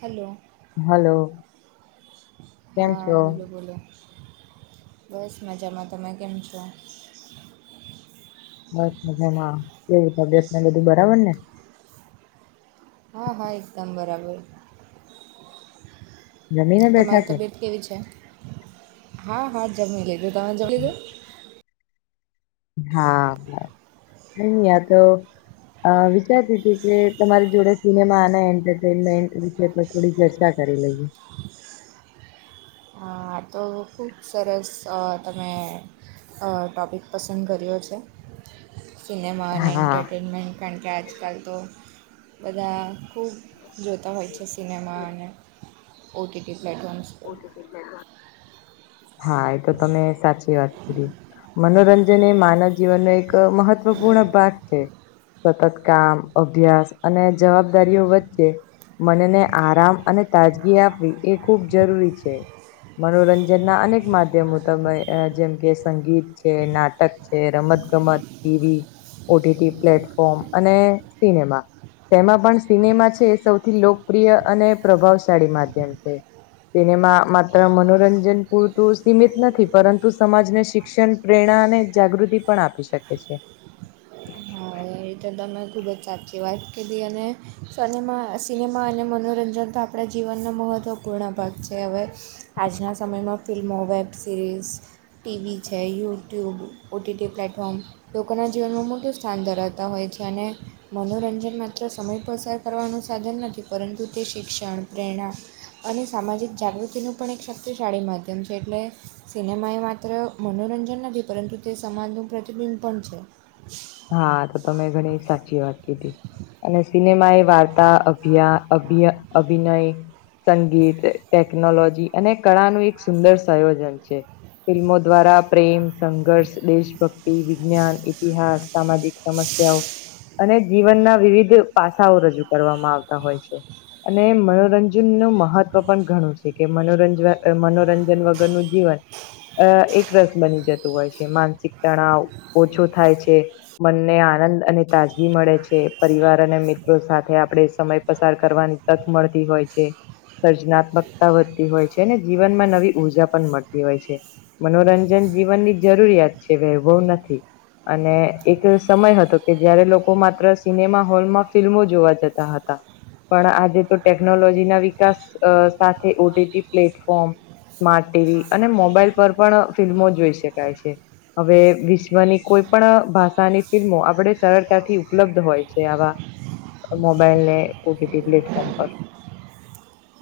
Hello. Hello. કેમ હા છો? બોલો-બોલો. બસ મજામાં. તમે કેમ છો? બસ મજામાં. કેવી તબિયતને એ બધું બરાબર ને? હા, હા એકદમ બરાબર. જમીને બેઠા તમારી કે તબિયત કેવી છે? હા, હા જમી લીધું. તમે જમી લીધું? હા. [unintelligible] અહ વિસારતી તી, કે તમારી જોડે સિનેમા અને એન્ટરટેનમેન્ટ વિશે [unintelligible] થોડી ચર્ચા કરી લઈએ. આ તો ખૂબ સરસ અહ તમે અહ ટોપિક પસંદ કર્યો છે. સિનેમા અને હા એન્ટરટેનમેન્ટ. કારણ કે આજકાલ તો બધા ખૂબ જોતા હોય છે સિનેમા અને ઓ ટી ટી પ્લેટફોર્મ્સ. પર હા. એ તો તમે સાચી વાત કરી. મનોરંજન એ માનવ જીવનનો એક મહત્વપૂર્ણ ભાગ છે. સતત કામ, અભ્યાસ અને જવાબદારીઓ વચ્ચે મન ને આરામ અને તાજગી આપવી એ ખૂબ જરૂરી છે. મનોરંજન ના અનેક માધ્યમો તમે જેમ, કે સંગીત છે, નાટક છ એ રમત-ગમત, T V, O T T platform અને સિનેમા તેમાં પણ સિનેમા છે, એ સૌથી લોકપ્રિય અને પ્રભાવશાળી માધ્યમ છે. સિનેમા માત્ર મનોરંજન પૂરતું સીમિત નથી, પરંતુ સમાજને શિક ક્ષણ, પ્રેરણા અને જાગૃતિ પણ આપી શકે છે. હા એ રીતે તમે ખૂબ જ સાચી વાત કીધી. અને સનેમા સિનેમા અને મનોરંજન તો આપ પણા જીવનનો મહત્ત્વપૂર્ણ ભાગ છે હવે. આજના સમયમાં ફિલ્મો, વેબ સિરીઝ ટીવી છે, યુટ્યુબ, ઓટીટી પ્લેટફોર્મ, લોકોના જીવનમાં મોટું સ્થાન ધરાવ તા હોય છે, અને મનોરંજન માત્ર સમય પસાર કરવાનું સાધન નથી, પરંતુ તે શિક્ષણ પ્રેરણા અને સામાજિક જાગૃતિનું પણ એક શક્તિશાળી માધ્યમ છે એટલે સિનેમાએ માં ત્ર મનોરંજન નથી, પરંતુ તે સમાજનું પ્રતિબિંબ પણ છે. હા તો તમે ઘણી સાચી વાત કીધી. અને સિનેમા એ વાર્તા, અભિયા, અભિય, અભિનય સંગીત, ટેકનોલોજી અને કળા નો એક સુંદર સંયોજન છે. ફિલ્મો દ્વારા પ્રેમ, સંઘર્ષ, દેશભક્તિ, વિજ્ઞાન, ઇતિહાસ. સામાજિક સમસ્યાઓ, અને જીવનના વિવિધ પાસાઓ રજૂ કરવામાં આવતા હોય છે. અને મનોરંજન નુ મહત્વ પણ ઘણું છે, કે મનોરંજ મનોરંજન વગરનું જીવન અ એક રસ બની જતું હોય છે, માનસિક તણાવ ઓછો થાય છે. મનને આનંદ અને તાજગી મળે છે, પરિવાર અને મિત્રો સાથે આપડે સમય પસાર કરવાની તક મડતી હોય છે. સર્જનાત્મકતા વધતી હોય છે, ને જીવનમાં નવી ઉર્જા પણ મળતી હોય છે. મનોરંજન જીવનની જરૂરિયાત છે, વૈભવ નથી, અને એક સમય હતો, કે જયારે લોકો માત્ર સિનેમા હોલમાં ફિલ્મો જોવા જતા હતા. પણ આજે તો ટેકનોલોજી ના વિકાસ અ સાથે ઓટીટી પ્લેટફોર્મ સ્માર્ટ ટીવી અને મોબાઈલ પર પણ ફિલ્મો જોઈ શકાય છે. હવે વિશ્વની કોઈ પણ ભા સા ની ફિલ્મો આપડે સરળતાથી ઉપલબ્ધ હોય છે, આવા મોબાઈલ ને ઓટીટી પ્લેટફોર્મ પર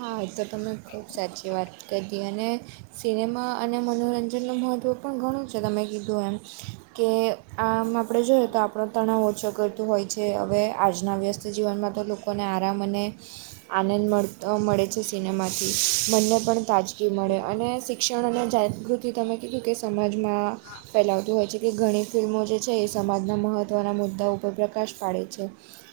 હા એતો તમે ખૂબ સાચી વાત કરી અને સિનેમા અને મનોરંજનનું મહત્ત્વ પણ ઘણું છે તમે કીધું એમ કે આમ આપણે જોઈએ તો આપણો તણાવ ઓછો કરતું હોય છે, હવે આજના વ્યસ્ત જીવનમાં તો લોકોને આરામ અને આનંદ મળ મળે સિનેમાથી મનને પણ તાજગી મળે, અને શિક્ષણ અને જાગૃત જે તમે કીધું કે સમાજમાં ફેલાવતુ હોય છે, કે ઘણી ફિલ્મો જે છે એ સમાજના મહત્વના મુદ્દા ઉપર પ્રકાશ પાડે છે.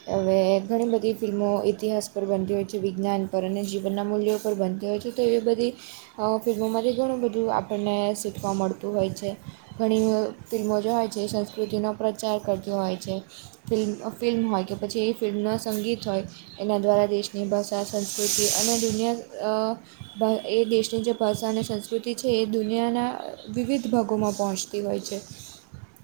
હવે ઘણી બધી ફિલ્મો ઇતિહાસ પર બનતી હોય છે, વિજ્ઞાન પર, અને જી વનના મૂલ્યો પર બનતી હોય છે, તો એ બધી આવા ફિલ્મોમાંથી ઘણું બધું આપણને શીખવા મળતું હોય છે. ઘણી ફિલ્મો જે હોય છે, એ સંસ્કૃતિનો પ્રચાર કરતી હોય છે. ફિલ્મ હોય કે પછી એ ફિલ્મનો સંગીત હોય એના દ્વારા દેશની ભાષા સાંસ્કૃતિ અને દુનિયા અ ભા એ દેશની જે ભાષા અને સંસ્કૃતિ છે, એ દુનિયાના વિવિધ ભાગોમાં પહોંચતી હોય છે [inaudible]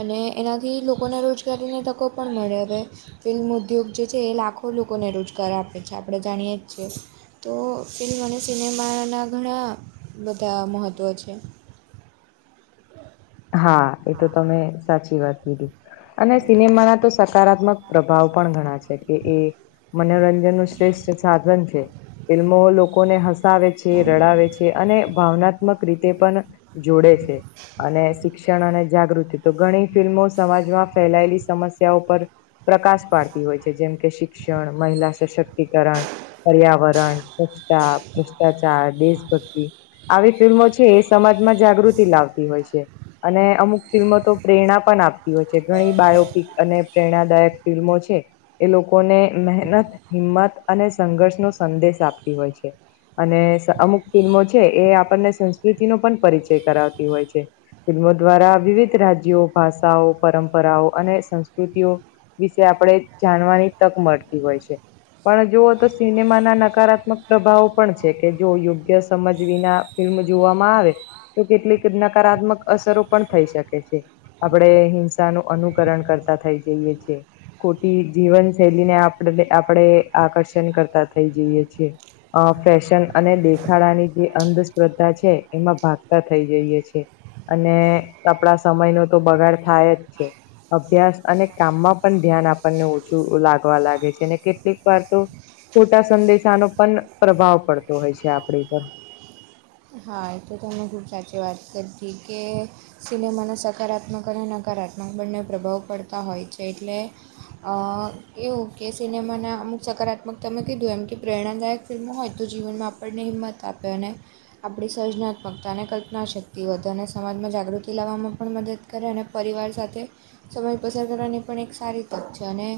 અને એનાથી લોકોને રોજગારીની તકો પણ મળે, અવે ફિલ્મ ઉદ્યોગ જે છે એ લાખો લોકોને રોજગાર આપે છે, આપડે જાણીએ જ છીએ. તો ફિલ્મ અને સિનેમા ના ઘણા બધા મહત્ત્વ છે. હા, એ તો તમે સાચી વાત કીધી. અને સિનેમાના તો સકારાત્મક પ્રભાવ પણ ઘણા છે, કે એ મનોરંજન નું શ્રેષ્ઠ સાધન છે. ફિલ્મો લોકોને હસાવે છે, રડાવે છે, અને ભાવનાત્મક રીતે પણ જોડે છે. અને શિક્ષણ અને જાગૃતિ તો ઘણી ફિલ્મો સમાજમાં ફેલાયેલી સમસ્યાઓ પર. પ્રકાશ પાડતી હોય છે, જેમ કે શિક્ષણ, મહિલા સશક્તિકરણ, પર્યાવરણ, સ્વચ્છતા, ભ્રષ્ટાચાર, દેશભક્તિ આવી ફિલ્મો છે એ, સમાજમાં જાગૃતિ લાવતી હોય છે. અને અમુક ફિલ્મો તો પ્રેરણા પણ આપતી હોય છે. ઘણી બાયોપિક અને પ્રેરણાદાયક ફિલ્મો છે. એ લોકોને મહેનત, હિંમત અને સંઘર્ષ નો સંદેશ આપતી હોય છે. અને અમુક ફિલ્મો છે એ, આપણને સંસ્કૃતિનો પણ પરિચય કરાવતી હોય છે. ફિલ્મો દ્વારા વિવિધ રાજ્યો, ભાષાઓ, પરંપરાઓ અને સંસ્કૃતિઓ વિશે આપડે જાણવાની તક મળતી હોય છે. પણ જૂઓ તો સિનેમાના નકારાત્મક પ્રભાવો પણ છે કે જો યોગ્ય સમજ વિના ફિલ્મ જોવામાં આવે તો, કેટલીક નકારાત્મક અસરો પણ થઈ શકે છે. આપણેે હિંસાનું અનુકરણ કરતા થઈ જઈએ છીએ. ખોટી જીવનશૈલી ને આપ તે આપણેે આકર્ષણ કરતા થઈ જઈએ છીએ. અ ફેશન અને દેખાડાની જે અંધશ્રદ્ધા છે. એમાં ભાગતા થઈ જઈએ છે અને તપડા સમય નો તો બગાડ થાય જ છે અભ્યાસ અને કામમાં પણ ધ્યાન આપણને ઓછું લાગવા લાગે છે. અને કેટલીક વાર તો, ખોટા સંદેશાનો પણ પ્રભાવ પડતો હોય આપડી પર હા એ તો તમે ખૂબ સાચી વાત કીધી કે સિનેમાનો સકારાત્મક અને નકારાત્મક બંને પ્રભાવ પડતા હોય છે. એટલે અ એવું કે સિનેમાના અમુક સકારાત્મક તમે કીધું એમ કે પ્રેરણાદાયક ફિલ્મો હોય તો, જીવનમાં આપણને હિંમત આપે અને આપણી સર્જનાત્મકતા અને કલ્પનાશક્તિ વધે અને સમાજમાં જાગૃતિ લાવવામાં પણ મદદ કરે અને પરિવાર સાથે સમય પસાર કરવાની પણ એક સારી તક છે અને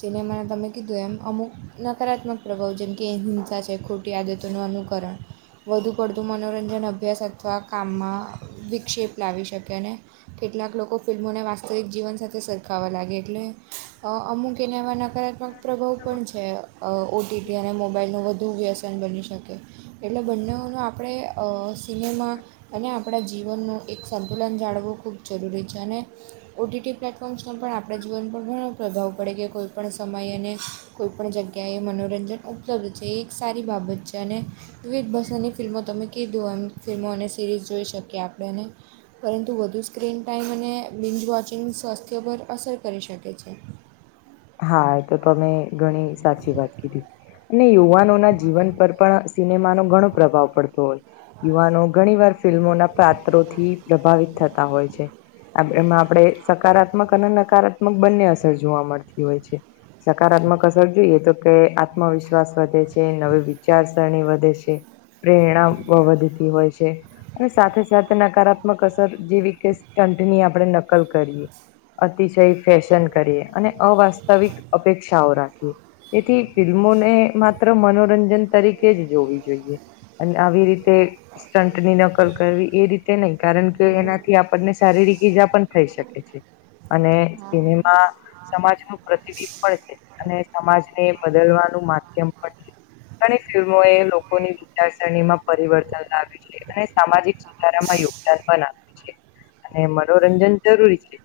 સિનેમાના તમે કીધું એમ અમુક નકારાત્મક પ્રભાવ જેમ કે હિંસા છે. ખોટી ટી આદતોનું અનુકરણ વધુ વધતુંપડતુ મનોરંજન અભ્યાસ અથવા કામમાં વિક્ષેપ લાવી શકે અને કેટલાક લોકો ફિલ્મોને વાસ્તવિક જીવન સાથે સરખાવવા લાગે, એટલે અમુક એને વાના કારાત્મક પ્રભાવ પણ છે. ઓટીટી અને મોબાઈલનું વધુ વ્યસન બની શકે. એટલે બંનેને આપ આપડે સિનેમા અને આ આપણા જીવનનું એક સંતુલન જાળવું ખૂબ જરૂરી છે. અને ઓટીટી પ્લેટફોર્મ્સનો પણ આપણા જીવન પર ઘણો પ્રભાવ પડે કે કોઈ પણ સમય અને કોઈ પણ જગ્યાએ મનોરંજન ઉપલબ્ધ છે. એ સારી બાબત છે અને વિવિધ ભાષા ની ફિલ્મો તમે કીધું એમ ફિલ્મો અને સિરીઝ જોઈ શકીએ આપણ ને પરંતુ વધુ સ્ક્રીન ટાઈમ અને વોચિંગ સ્વાસ્થ્ય પર અસર કરી શકે. હા એ તમે ઘણી સાચી વાત કીધી અને યુવાનો ના જીવન પર પણ, સિનેમા નો ઘણો પ્રભાવ પડતો હોય, યુવાનો ઘણી વાર ફિલ્મોના, પાત્રોથી પ્રભાવિત થતા હોય છે. આમ એમાં આપણે સકારાત્મક અને નકારાત્મક બંને અસર જોવા મળતી હોય છે. સકારાત્મક અસર જોઈએ તો, કે આત્મવિશ્વાસ વધે છે. નવી વિચારસરણી વધે છે., પ્રેરણા વધીતી હોય છે, અને સાથે સાથે નકારાત્મક અસર જેવી કે સ્ટંન્ટ ની આપણે નકલ કરીએ, અતિશય ફેશન કરીએ અને અવાસ્તવિક અપેક્ષાઓ રાખીએ. તેથી ફિલ્મોને માત્ર મનોરંજન તરીકે જ જોવી જોઈએ. અને આવી રીતે સ્ટંન્ટ ની નકલ કરવી એ રીતે નહી કારણ કે એનાથી આપણને શારીરિક ઈજા પણ થઈ શકે છે. અને હા સિનેમા સમાજ નું પ્રતિબિંબ પણ છે અને સમાજ ને બદલવાનું માધ્યમ પણ છે. અનેક ફિલ્મો એ લોકોની વિચારસરણીમાં પરિવર્તન લાવ્યું અને સામાજિક સુધારામાં યોગદાન પણ આપે છે. અને મનોરંજન જરૂરી છે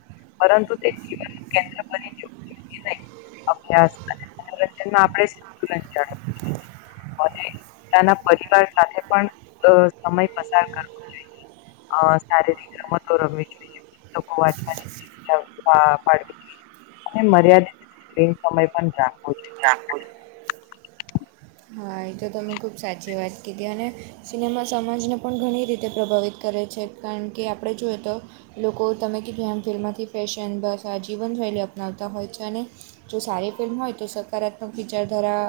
પરંતુ તે જીવનનુ કેન્દ્ર [unintelligible] અભ્યાસ અને મનોરંજનમાં સંતુલન જાળવવું જોઈએ. અને પોતાના પરિવાર સાથે પણ સમય પસાર કરવો જોઈએ. અ શારીરિક રમતો રમવી જોઈએ [unintelligible] [unintelligible] અને મર્યાદિત સ્ક્રીન સમય પણ રાખવો જોઇએ. [unintelligible] હા એ તો તમે ખૂબ સાચી વાત કીધી અને સિનેમા સમાજને પણ ઘણી રીતે પ્રભાવિત કરે છે. કારણ કે આપણે જોઈએ તો લોકો તમે કીધું આમ ફિલ્માંથી ફેશન બસ આ જીવનશૈલી અપનાવતા હોય છે અને જો સારી ફિલ્મ હોય તો સકારાત્મક વિચારધારા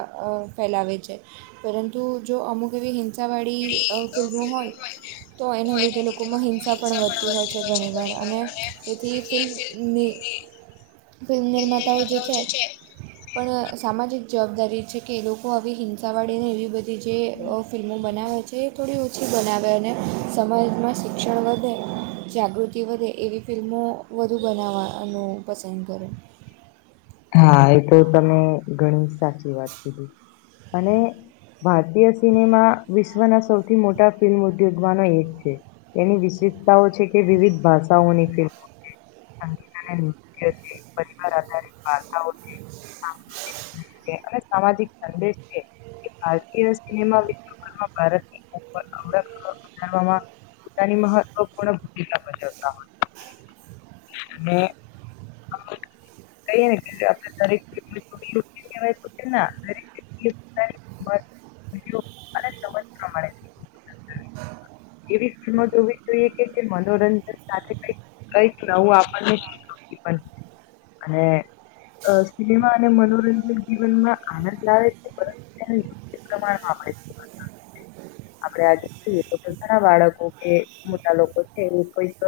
ફેલાવે છે. પરંતુ જો અમુક એવી હિંસા વાળી ફિલ્મો હોય તો એના લીધે લોકોમાં હિંસા પણ વધતી હોય છે ઘણીવાર અને તેથી ફિલ્મ નિર્માતાઓ જે છે પણ સામાજિક જવાબદારી છે કે એ લોકો આવી હિંસાવાળીને એવી બધી જે ફિલ્મો બનાવે છે એ થોડી ઓછી બનાવે અને સમાજમાં શિક્ષણ વધે જાગૃતિ જાગૃતિ વધે એવી ફિલ્મો વધુ બનાવવાનું પસંદ કરે હા એ તો તમે ઘણી સાચી વાત કીધી અને ભારતીય સિનેમા વિશ્વના સૌથી મોટા ફિલ્મ ઉદ્યોગમાંનો એક છે. એની વિશિષતાઓ છે કે વિવિધ ભાષાઓની ફિલ્મ સંગીત અને નૃત્ય છે પરિવાર આધારિત વાર્તાઓ છે અને સામાજિક સંદેશ છે ભારતીય સિનેમા [unintelligible] [unintelligible] [unintelligible] અને કઈ ને કે આપડે [unintelligible] [unintelligible] ફિલ્મો જોવી જોઈએ કે જે મનોરંજન સાથે કઈક કઈક નવું આપણને શીખવતી પણ [inaudible] અ સિનેમા અને મનોરંજન જીવનમાં આનંદ લાવે છે પરંતુ [unintelligible] આપડે આજે જોઈએ તો ઘણા બાળકો કે મોટા લોકો છે એ કઈક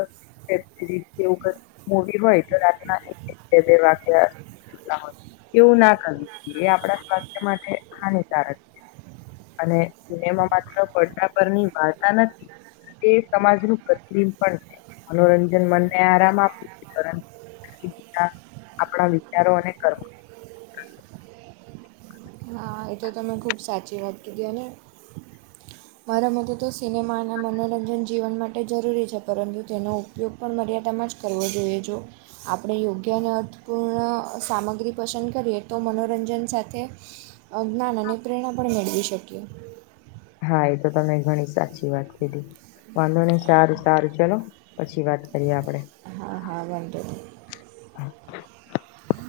વેબ સિરીઝ કે એવું કઈ મોટી હોય તો રાતના એક એક બે બે વાગ્યા તા હોય એવું ના કરવી જોઈએ એ આપણા સ્વાસ્થ્ય માટે હાનિકારક છે. અને સિનેમા માત્ર પડદા પરની વાર્તા નથી તે સમાજનું [unintelligible] મનોરંજન મને આરામ આપે છે પરંતુ આપડા વિચારો અને કર્મ હા, એ તો તમે ખૂબ સાચી વાત કીધી અને મારા મતે તો સિનેમા ને મનોરંજન જીવન માટે જરૂરી છે પરંતુ તેનો ઉપ ઉપયોગ પણ મર્યાદામાં જ કરવો જોઈએ જો. આપણે યોગ્ય અને અર્થપૂર્ણ સામગ્રી પસંદ કરીએ તો મનોરંજન સાથે [unintelligible] અને પ્રેરણા પણ મેળવી શકીએ. હા એ તો તમે ઘણી સાચી વાત કીધી. વાંધો નહી સારું સારું ચલો પછી વાત કરીએ આપડે. હા હા વાંધો નઈ. [inaudible]